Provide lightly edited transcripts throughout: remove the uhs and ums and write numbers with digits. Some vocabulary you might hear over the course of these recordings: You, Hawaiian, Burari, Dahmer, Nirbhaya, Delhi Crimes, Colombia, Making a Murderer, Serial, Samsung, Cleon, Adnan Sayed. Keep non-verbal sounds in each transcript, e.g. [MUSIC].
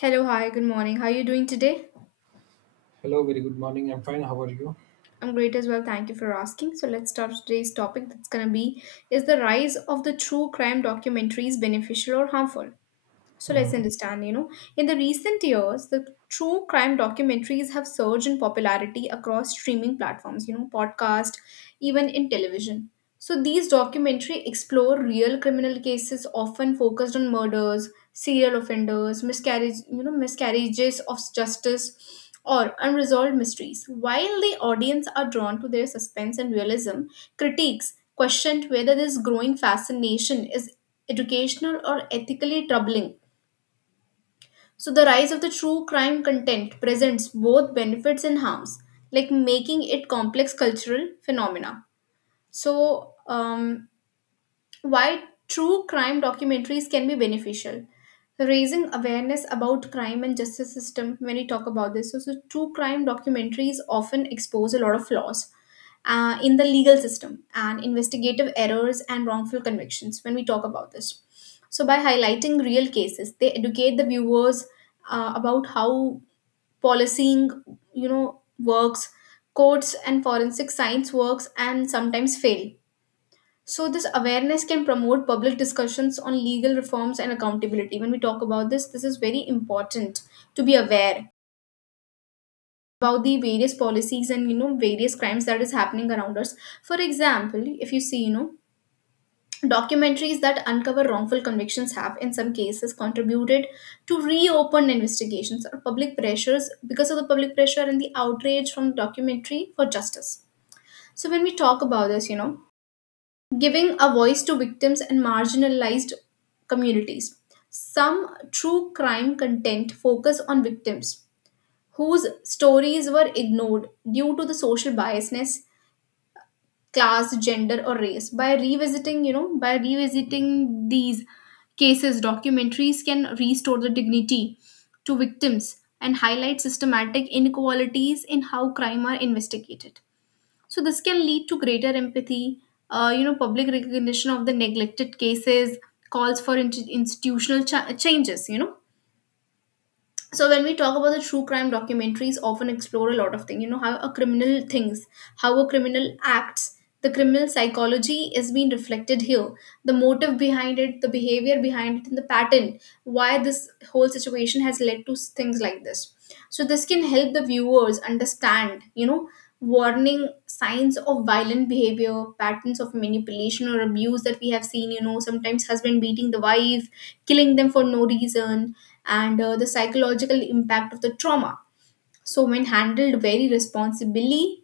Hello, hi, good morning. How are you doing today? Hello, very good morning. I'm fine. How are you? I'm great as well. Thank you for asking. So let's start today's topic that's going to be: is the rise of the true crime documentaries beneficial or harmful? So let's Hmm. understand, in the recent years, the true crime documentaries have surged in popularity across streaming platforms, podcast, even in television. So these documentary explore real criminal cases often focused on murders, serial offenders, miscarriage, miscarriages of justice or unresolved mysteries. While the audience are drawn to their suspense and realism, critiques questioned whether this growing fascination is educational or ethically troubling. So the rise of the true crime content presents both benefits and harms, like making it complex cultural phenomena. So why true crime documentaries can be beneficial: raising awareness about crime and justice system. When we talk about this, so true crime documentaries often expose a lot of flaws in the legal system and investigative errors and wrongful convictions. When we talk about this, so by highlighting real cases they educate the viewers about how policing, works, courts and forensic science works and sometimes fail. So this awareness can promote public discussions on legal reforms and accountability. When we talk about this, this is very important to be aware about the various policies and various crimes that is happening around us. For example, if you see, documentaries that uncover wrongful convictions have in some cases contributed to reopen investigations or public pressures because of the public pressure and the outrage from documentary for justice. So when we talk about this, giving a voice to victims and marginalized communities. Some true crime content focus on victims whose stories were ignored due to the social biasness, class, gender or race. By revisiting, these cases, documentaries can restore the dignity to victims and highlight systematic inequalities in how crime are investigated. So this can lead to greater empathy. Public recognition of the neglected cases calls for institutional changes. So when we talk about the true crime documentaries, often explore a lot of things, how a criminal thinks, how a criminal acts, the criminal psychology is being reflected here, the motive behind it, the behavior behind it and the pattern, why this whole situation has led to things like this. So this can help the viewers understand, warning signs of violent behavior, patterns of manipulation or abuse that we have seen, sometimes husband beating the wife, killing them for no reason, and the psychological impact of the trauma. So, when handled very responsibly,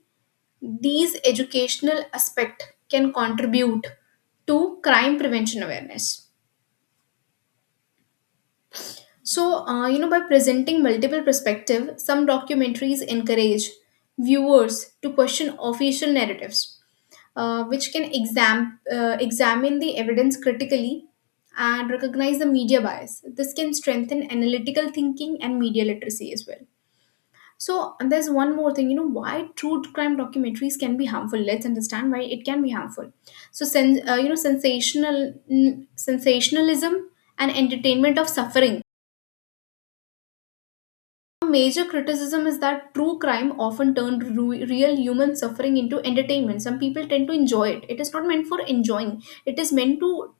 these educational aspect can contribute to crime prevention awareness. So, by presenting multiple perspective, some documentaries encourage viewers to question official narratives, which can examine the evidence critically and recognize the media bias. This can strengthen analytical thinking and media literacy as well. So, and there's one more thing, why true crime documentaries can be harmful. Let's understand why it can be harmful. So sensationalism and entertainment of suffering: a major criticism is that true crime often turned real human suffering into entertainment. Some people tend to enjoy it. It is not meant for enjoying. It is meant to,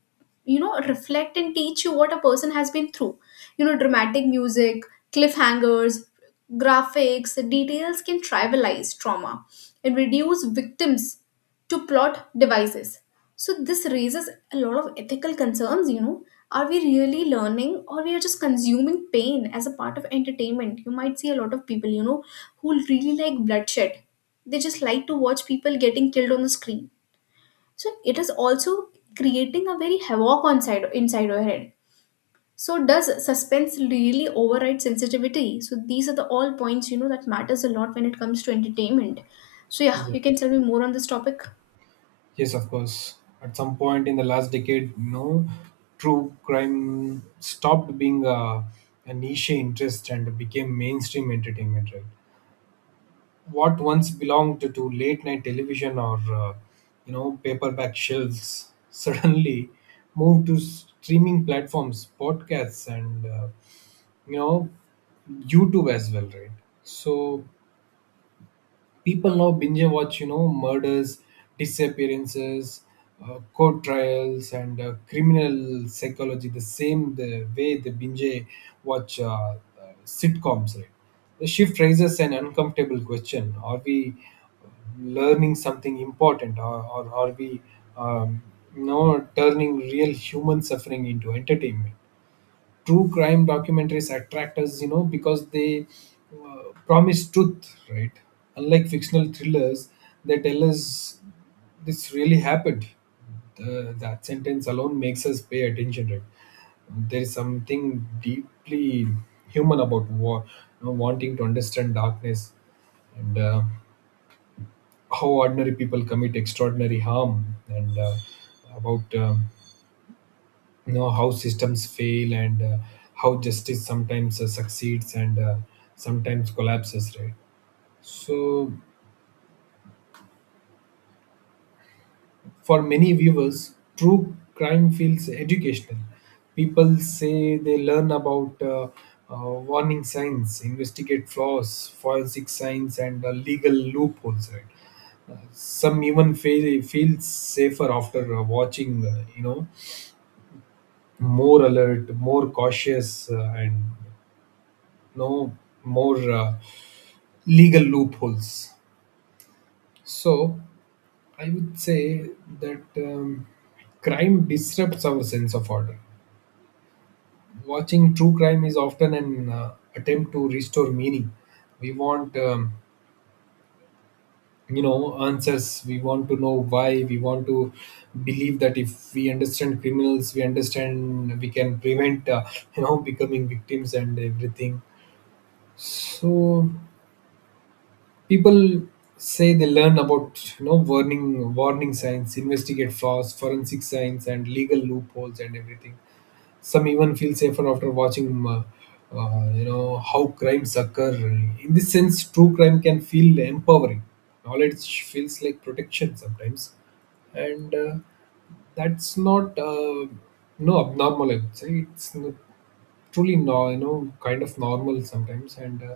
reflect and teach you what a person has been through. Dramatic music, cliffhangers, graphics, details can trivialize trauma and reduce victims to plot devices. So this raises a lot of ethical concerns, Are we really learning or we are just consuming pain as a part of entertainment? You might see a lot of people, who really like bloodshed. They just like to watch people getting killed on the screen. So it is also creating a very havoc on side, inside our head. So does suspense really override sensitivity? So these are the all points, that matters a lot when it comes to entertainment. So yeah, you can tell me more on this topic. Yes, of course. At some point in the last decade, true crime stopped being a niche interest and became mainstream entertainment, right? What once belonged to late night television or paperback shelves [LAUGHS] suddenly moved to streaming platforms, podcasts, and you know YouTube as well, right? So people now binge watch, you know, murders, disappearances, court trials and criminal psychology the same the way they binge watch sitcoms, right? The shift raises an uncomfortable question: are we learning something important, or are we um, turning real human suffering into entertainment? True crime documentaries attract us, you know, because they promise truth, right? Unlike fictional thrillers, they tell us this really happened. That sentence alone makes us pay attention, right? There is something deeply human about wanting to understand darkness, and how ordinary people commit extraordinary harm, and about. You know how systems fail, and how justice sometimes succeeds and sometimes collapses, right? So for many viewers true crime feels educational. People say they learn about warning signs, investigate flaws, forensic science, and legal loopholes, right? Some even feel feels safer after watching, more alert, more cautious, and no more legal loopholes. So I would say that crime disrupts our sense of order. Watching true crime is often an attempt to restore meaning. We want, answers. We want to know why. We want to believe that if we understand criminals, we understand we can prevent, becoming victims and everything. So people say they learn about, you know, warning signs, investigate flaws, forensic science and legal loopholes and everything. Some even feel safer after watching, uh, how crimes occur. In this sense true crime can feel empowering. Knowledge feels like protection sometimes, and that's not no abnormal, I would say. It's n- truly no you know kind of normal sometimes, and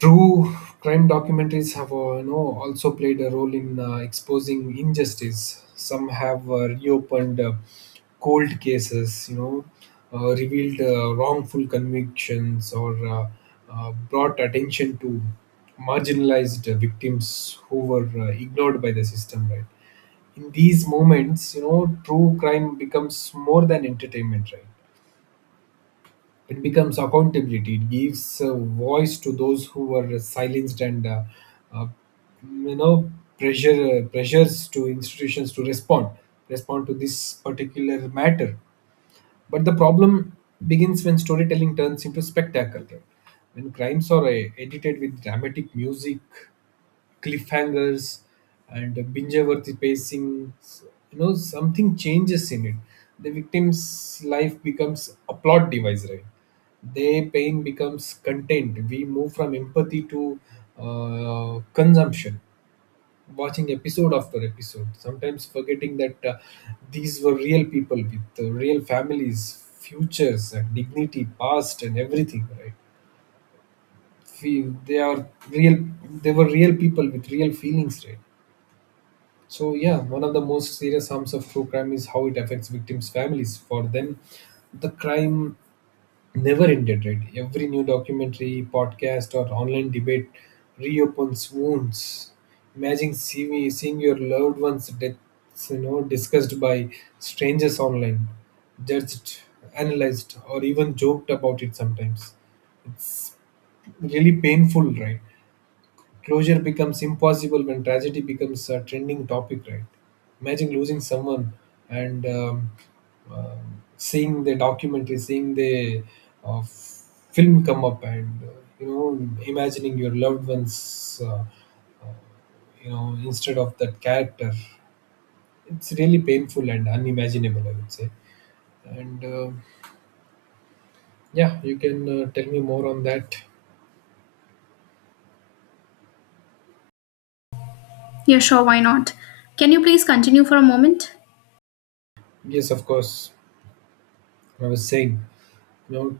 true crime documentaries have, also played a role in exposing injustice. Some have reopened cold cases, you know, revealed wrongful convictions, or brought attention to marginalized victims who were ignored by the system, right. In these moments, you know, true crime becomes more than entertainment. Right, it becomes accountability. It gives a voice to those who were silenced, and uh, you know pressures to institutions to respond to this particular matter. But the problem begins when storytelling turns into spectacle, when crimes are edited with dramatic music, cliffhangers and binge-worthy pacing. You know, something changes in it. The victim's life becomes a plot device, right? Their pain becomes content. We move from empathy to consumption, watching episode after episode, sometimes forgetting that these were real people with real families, futures, and dignity, past, and everything, right? Feel they are real. They were real people with real feelings, right? So yeah, one of the most serious harms of true crime is how it affects victims' families. For them, the crime never ended, right? Every new documentary, podcast, or online debate reopens wounds. Imagine seeing your loved ones' deaths, you know, discussed by strangers online, judged, analyzed, or even joked about it sometimes. Really painful, right? Closure becomes impossible when tragedy becomes a trending topic, right? Imagine losing someone and seeing the documentary, seeing the uh, film come up, and imagining your loved ones, instead of that character. It's really painful and unimaginable, I would say. And yeah, you can tell me more on that. Yeah, sure, why not? Can you please continue for a moment? Yes, of course. I was saying, you know,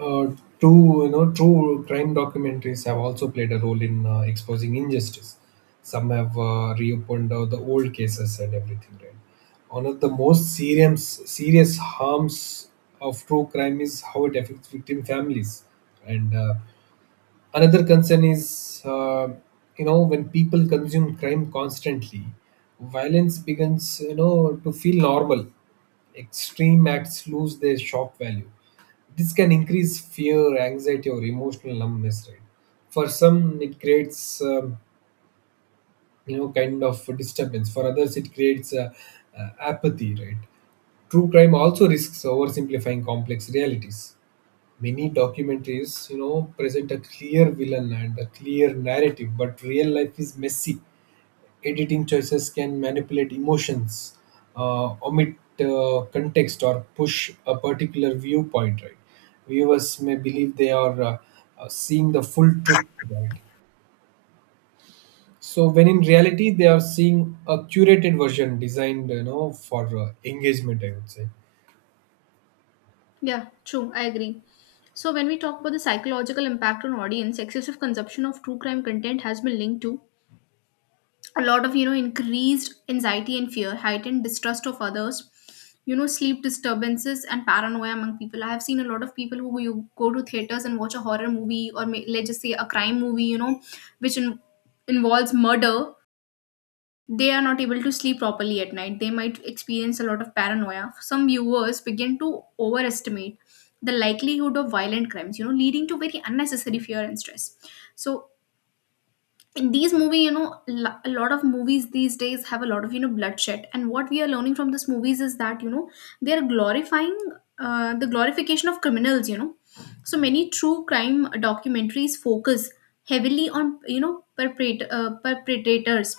uh, true crime documentaries have also played a role in exposing injustice. Some have reopened the old cases and everything, right? One of the most serious harms of true crime is how it affects victim families, and another concern is when people consume crime constantly, violence begins, you know, to feel normal. Extreme acts lose their shock value. This can increase fear, anxiety or emotional numbness, right? For some it creates, kind of disturbance. For others it creates apathy, right? True crime also risks oversimplifying complex realities. Many documentaries, you know, present a clear villain and a clear narrative, but real life is messy. Editing choices can manipulate emotions, omit context or push a particular viewpoint, right? Viewers may believe they are seeing the full truth, right? So when in reality they are seeing a curated version designed, you know, for engagement, I would say. Yeah, true, I agree. So, when we talk about the psychological impact on audience, excessive consumption of true crime content has been linked to a lot of, increased anxiety and fear, heightened distrust of others, sleep disturbances and paranoia among people. I have seen a lot of people who you go to theaters and watch a horror movie or may, let's just say a crime movie, which involves murder. They are not able to sleep properly at night. They might experience a lot of paranoia. Some viewers begin to overestimate the likelihood of violent crimes, leading to very unnecessary fear and stress. So, in these movies, a lot of movies these days have a lot of, bloodshed. And what we are learning from these movies is that, they are glorifying the glorification of criminals, So, many true crime documentaries focus heavily on, perpetrators,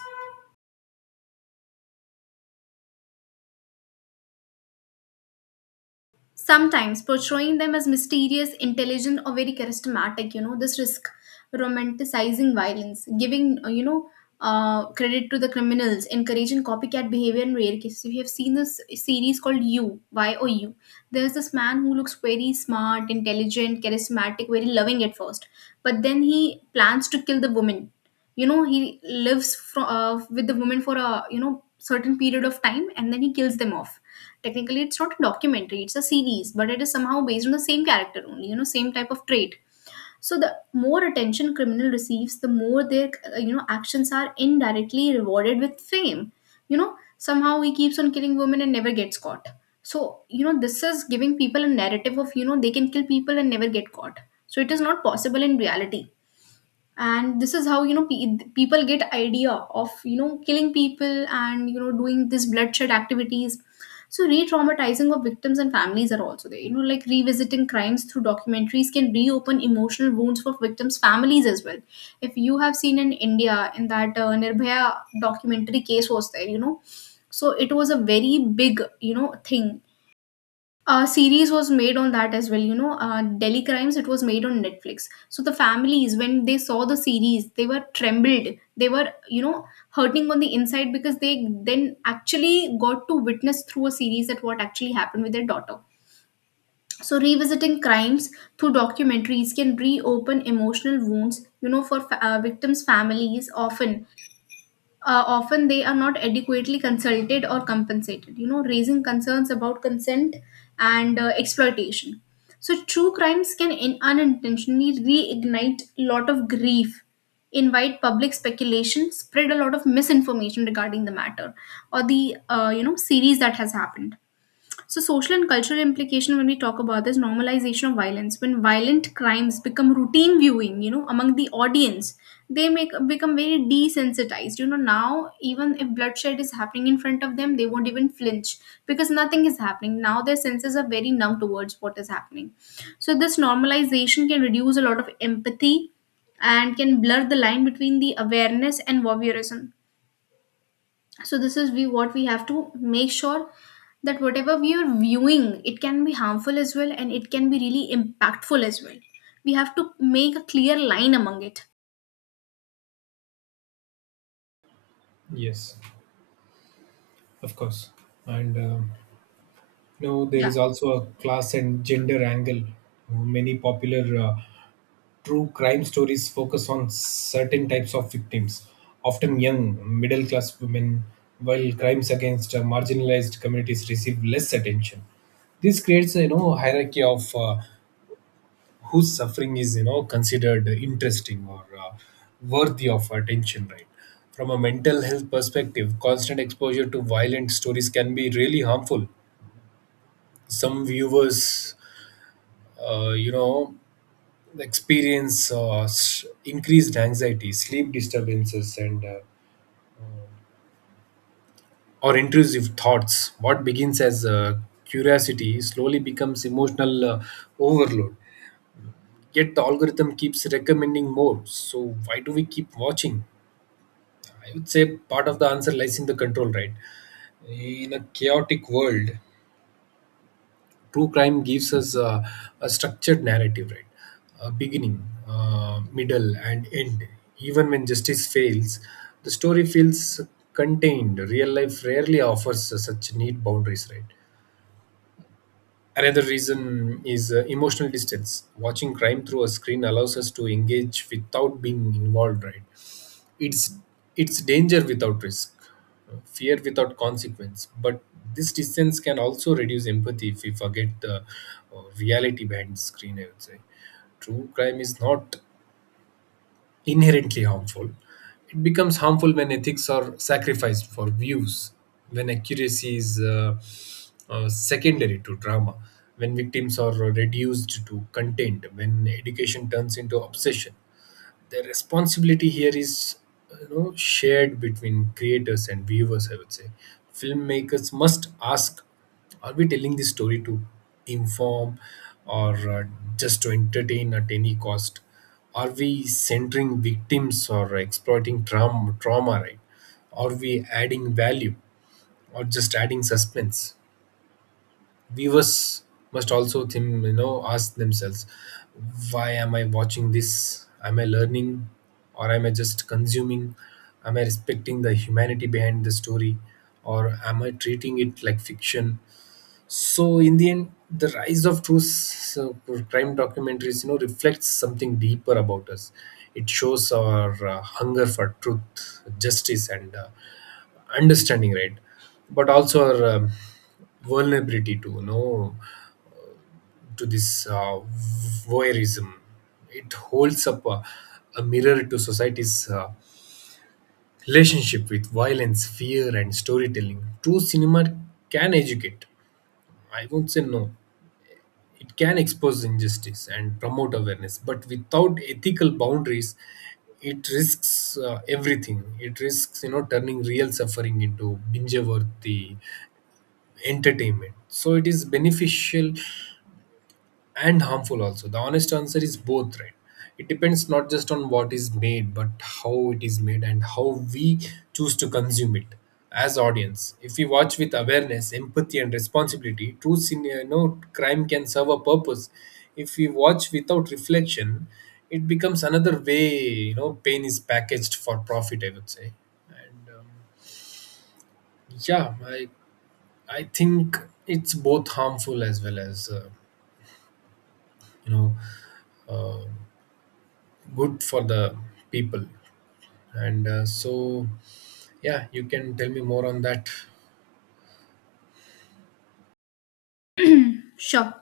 sometimes portraying them as mysterious, intelligent, or very charismatic. You know, this risk romanticizing violence, giving credit to the criminals, encouraging copycat behavior in rare cases. If you have seen this series called You, Y O U, there's this man who looks very smart, intelligent, charismatic, very loving at first, but then he plans to kill the woman. You know, he with the woman for a certain period of time, and then he kills them off. Technically it's not a documentary, it's a series, but it is somehow based on the same character only, same type of trait. So the more attention criminal receives, the more their actions are indirectly rewarded with fame. You know, somehow he keeps on killing women and never gets caught. So, this is giving people a narrative of, they can kill people and never get caught. So it is not possible in reality. And this is how, people get idea of, killing people and, doing this bloodshed activities. So re-traumatizing of victims and families are also there, like revisiting crimes through documentaries can reopen emotional wounds for victims families as well. If you have seen in India, in that Nirbhaya documentary case was there, so it was a very big, thing. A series was made on that as well, Delhi Crimes. It was made on Netflix. So the families, when they saw the series, they were trembled. They were, hurting on the inside, because they then actually got to witness through a series that what actually happened with their daughter. So revisiting crimes through documentaries can reopen emotional wounds, for victims families. Often, often they are not adequately consulted or compensated, raising concerns about consent and exploitation. So true crimes can unintentionally reignite a lot of grief, invite public speculation, spread a lot of misinformation regarding the matter or the series that has happened. So, social and cultural implication, when we talk about this, normalization of violence: when violent crimes become routine viewing, among the audience, they make become very desensitized. You know, now even if bloodshed is happening in front of them, they won't even flinch because nothing is happening. Now their senses are very numb towards what is happening. So, this normalization can reduce a lot of empathy and can blur the line between the awareness and voyeurism. So this is we what we have to make sure, that whatever we are viewing it can be harmful as well and it can be really impactful as well. We have to make a clear line among it. Yes, of course. And no, there Yeah, is also a class and gender angle. Many popular true crime stories focus on certain types of victims, often young, middle class women, while crimes against marginalized communities receive less attention. This creates, a you know, hierarchy of whose suffering is, you know, considered interesting or worthy of attention, right? From a mental health perspective, constant exposure to violent stories can be really harmful. Some viewers uh, you know experience increased anxiety, sleep disturbances and or intrusive thoughts. What begins as curiosity slowly becomes emotional overload, yet the algorithm keeps recommending more. So why do we keep watching? I would say part of the answer lies in the control, right? In a chaotic world, true crime gives us a structured narrative, right? A beginning, middle, and end. Even when justice fails, the story feels contained. Real life rarely offers such neat boundaries, right? Another reason is emotional distance. Watching crime through a screen allows us to engage without being involved, right? it's it's danger without risk, fear without consequence, but this distance can also reduce empathy if we forget the reality behind the screen, I would say. True crime is not inherently harmful. It becomes harmful when ethics are sacrificed for views, when accuracy is secondary to drama, when victims are reduced to content, when education turns into obsession. The responsibility here is, you know, shared between creators and viewers, I would say. Filmmakers must ask, are we telling this story to inform, or just to entertain at any cost? Are we centering victims or exploiting trauma, right? Are we adding value or just adding suspense? Viewers must also think, you know, ask themselves, why am I watching this? Am I learning, or am I just consuming? Am I respecting the humanity behind the story, or am I treating it like fiction? So in the end the rise of crime documentaries, you know, reflects something deeper about us. It shows our hunger for truth, justice and understanding, right? But also our vulnerability to, you know to this voyeurism. It holds up a mirror to society's relationship with violence, fear, and storytelling. True cinema can educate. I won't say no. It can expose injustice and promote awareness, but without ethical boundaries, it risks everything. It risks, you know, turning real suffering into binge-worthy entertainment. So it is beneficial and harmful also. The honest answer is both, right? It depends not just on what is made but how it is made and how we choose to consume it. As audience, if we watch with awareness, empathy and responsibility, true sin you know, crime can serve a purpose. If we watch without reflection, it becomes another way, you know, pain is packaged for profit, I would say. And yeah, I think it's both harmful as well as, you know uh, good for the people, and so yeah, you can tell me more on that. sure.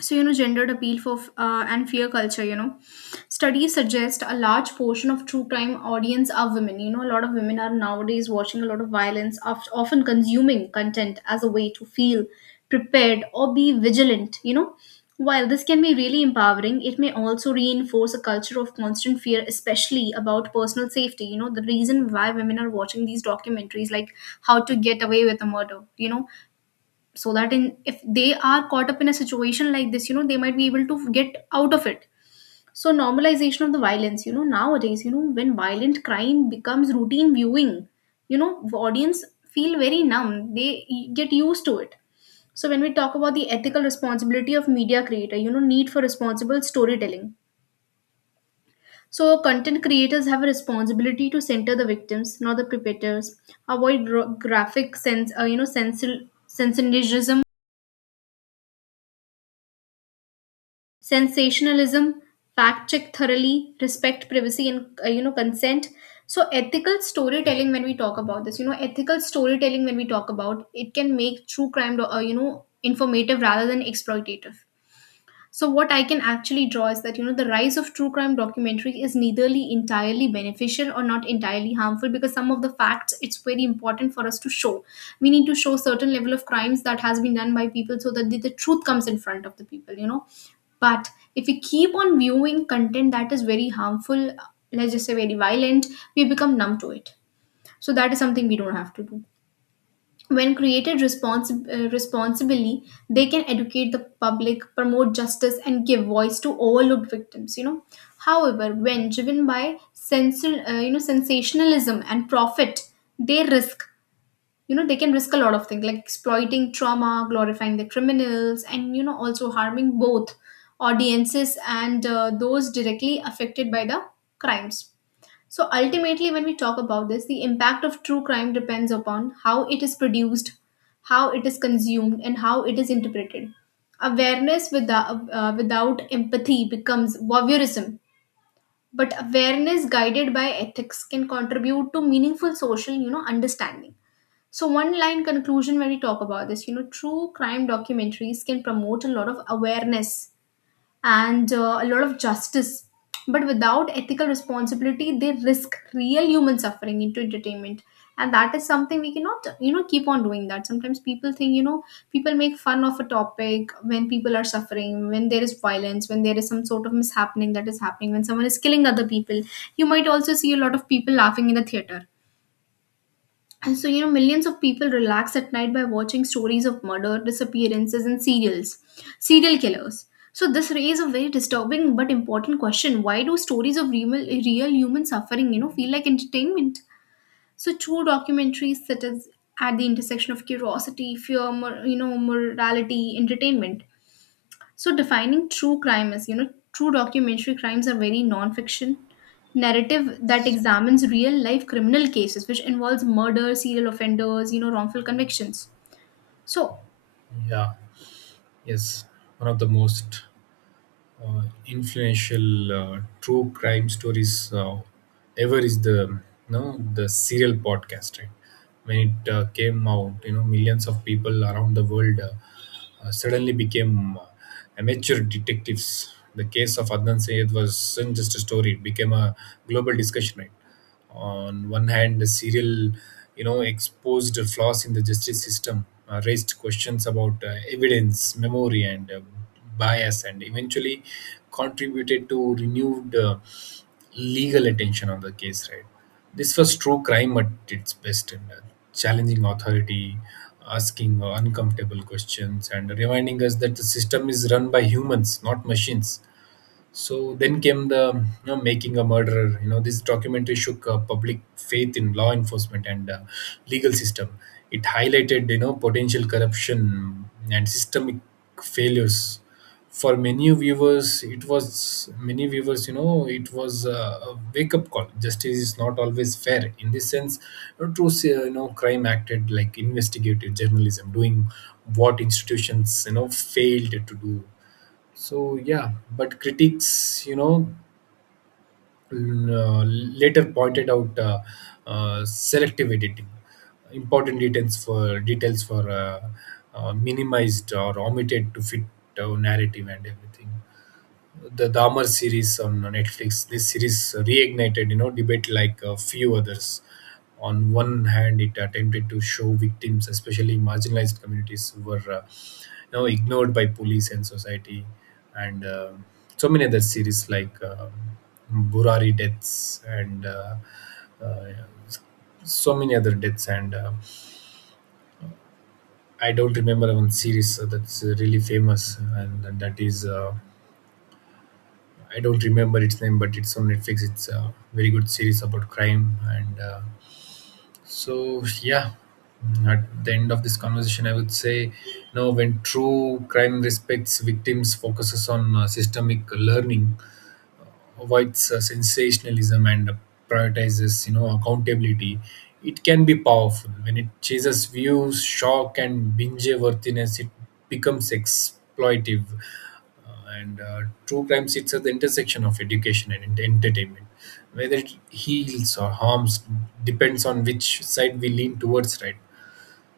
So, gendered appeal for and fear culture: studies suggest a large portion of true crime audience are women. You know, a lot of women are nowadays watching a lot of violence, often consuming content as a way to feel prepared or be vigilant. You know, while this can be really empowering, it may also reinforce a culture of constant fear, especially about personal safety. You know, the reason why women are watching these documentaries like How to Get Away with a Murder, so that in if they are caught up in a situation like this, they might be able to get out of it. So normalization of the violence, nowadays, when violent crime becomes routine viewing, the audience feel very numb, they get used to it. So when we talk about the ethical responsibility of media creator, need for responsible storytelling. So content creators have a responsibility to center the victims, not the perpetrators, avoid graphic sense you know sensational sensationalism, fact check thoroughly, respect privacy and, consent. So ethical storytelling, when we talk about this, you know, ethical storytelling when we talk about it can make true crime, informative rather than exploitative. So what I can actually draw is that, the rise of true crime documentary is neitherly entirely beneficial or not entirely harmful, because some of the facts it's very important for us to show. We need to show certain level of crimes that has been done by people, so that the truth comes in front of the people, you know. But if we keep on viewing content that is very harmful, let's just say very violent, we become numb to it. So that is something we don't have to do. When created responsibly, they can educate the public, promote justice and give voice to overlooked victims. You know, however, when driven by sensationalism and profit, they risk, they can risk a lot of things like exploiting trauma, glorifying the criminals, and, also harming both audiences and those directly affected by the crimes. So ultimately, when we talk about this, the impact of true crime depends upon how it is produced, how it is consumed, and how it is interpreted. Awareness without, without empathy becomes voyeurism, but awareness guided by ethics can contribute to meaningful social, understanding. So, one line conclusion when we talk about this, true crime documentaries can promote a lot of awareness and a lot of justice. But without ethical responsibility, they risk real human suffering into entertainment. And that is something we cannot, keep on doing that. Sometimes people think, people make fun of a topic when people are suffering, when there is violence, when there is some sort of mishappening that is happening, when someone is killing other people. You might also see a lot of people laughing in the theater. And so, millions of people relax at night by watching stories of murder, disappearances, and serial killers. So, this raises a very disturbing but important question: why do stories of real human suffering, feel like entertainment? So, true documentaries sit at the intersection of curiosity, fear, morality, entertainment. So defining true crime is, true documentary crimes are very non-fiction narrative that examines real life criminal cases, which involves murder, serial offenders, wrongful convictions. So Yeah. Yes, one of the most influential true crime stories ever is the no the Serial podcast, right? When it came out, you know, millions of people around the world suddenly became amateur detectives. The case of Adnan Sayed wasn't just a story, it became a global discussion, right? On one hand, the Serial, you know, exposed flaws in the justice system, raised questions about evidence, memory, and bias, and eventually contributed to renewed legal attention on the case, right? This was true crime at its best, and challenging authority, asking uncomfortable questions, and reminding us that the system is run by humans, not machines. So then came the, you know, Making a Murderer. You know, this documentary shook public faith in law enforcement and legal system. It highlighted, you know, potential corruption and systemic failures. For many viewers, it was many viewers. You know, it was a wake-up call. Justice is not always fair. In this sense, crime acted like investigative journalism, doing what institutions, you know, failed to do. So yeah, but critics, you know, later pointed out selective editing, important details for details for minimized or omitted to fit narrative and everything. The Dahmer series on Netflix. This series reignited, you know, debate like a few others. On one hand, it attempted to show victims, especially marginalized communities, who were, ignored by police and society, and so many other series like Burari deaths and uh, so many other deaths. And I don't remember one series that's really famous, and that is. I don't remember its name, but it's on Netflix. It's a very good series about crime. And so yeah, at the end of this conversation, I would say, you know, when true crime respects victims, focuses on systemic learning, avoids sensationalism and prioritizes, you know, accountability, it can be powerful. When it chases views, shock and binge worthiness, it becomes exploitive. And true crime sits at the intersection of education and entertainment. Whether it heals or harms depends on which side we lean towards, right?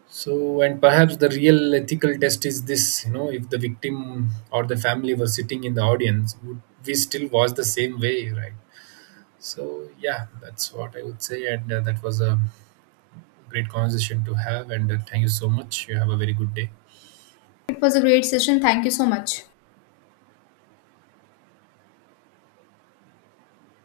So, and perhaps the real ethical test is this, you know, if the victim or the family were sitting in the audience, would we still watch the same way, right? So yeah, that's what I would say. And that was a great conversation to have. And thank you so much. You have a very good day. it was a great session. Thank you so much.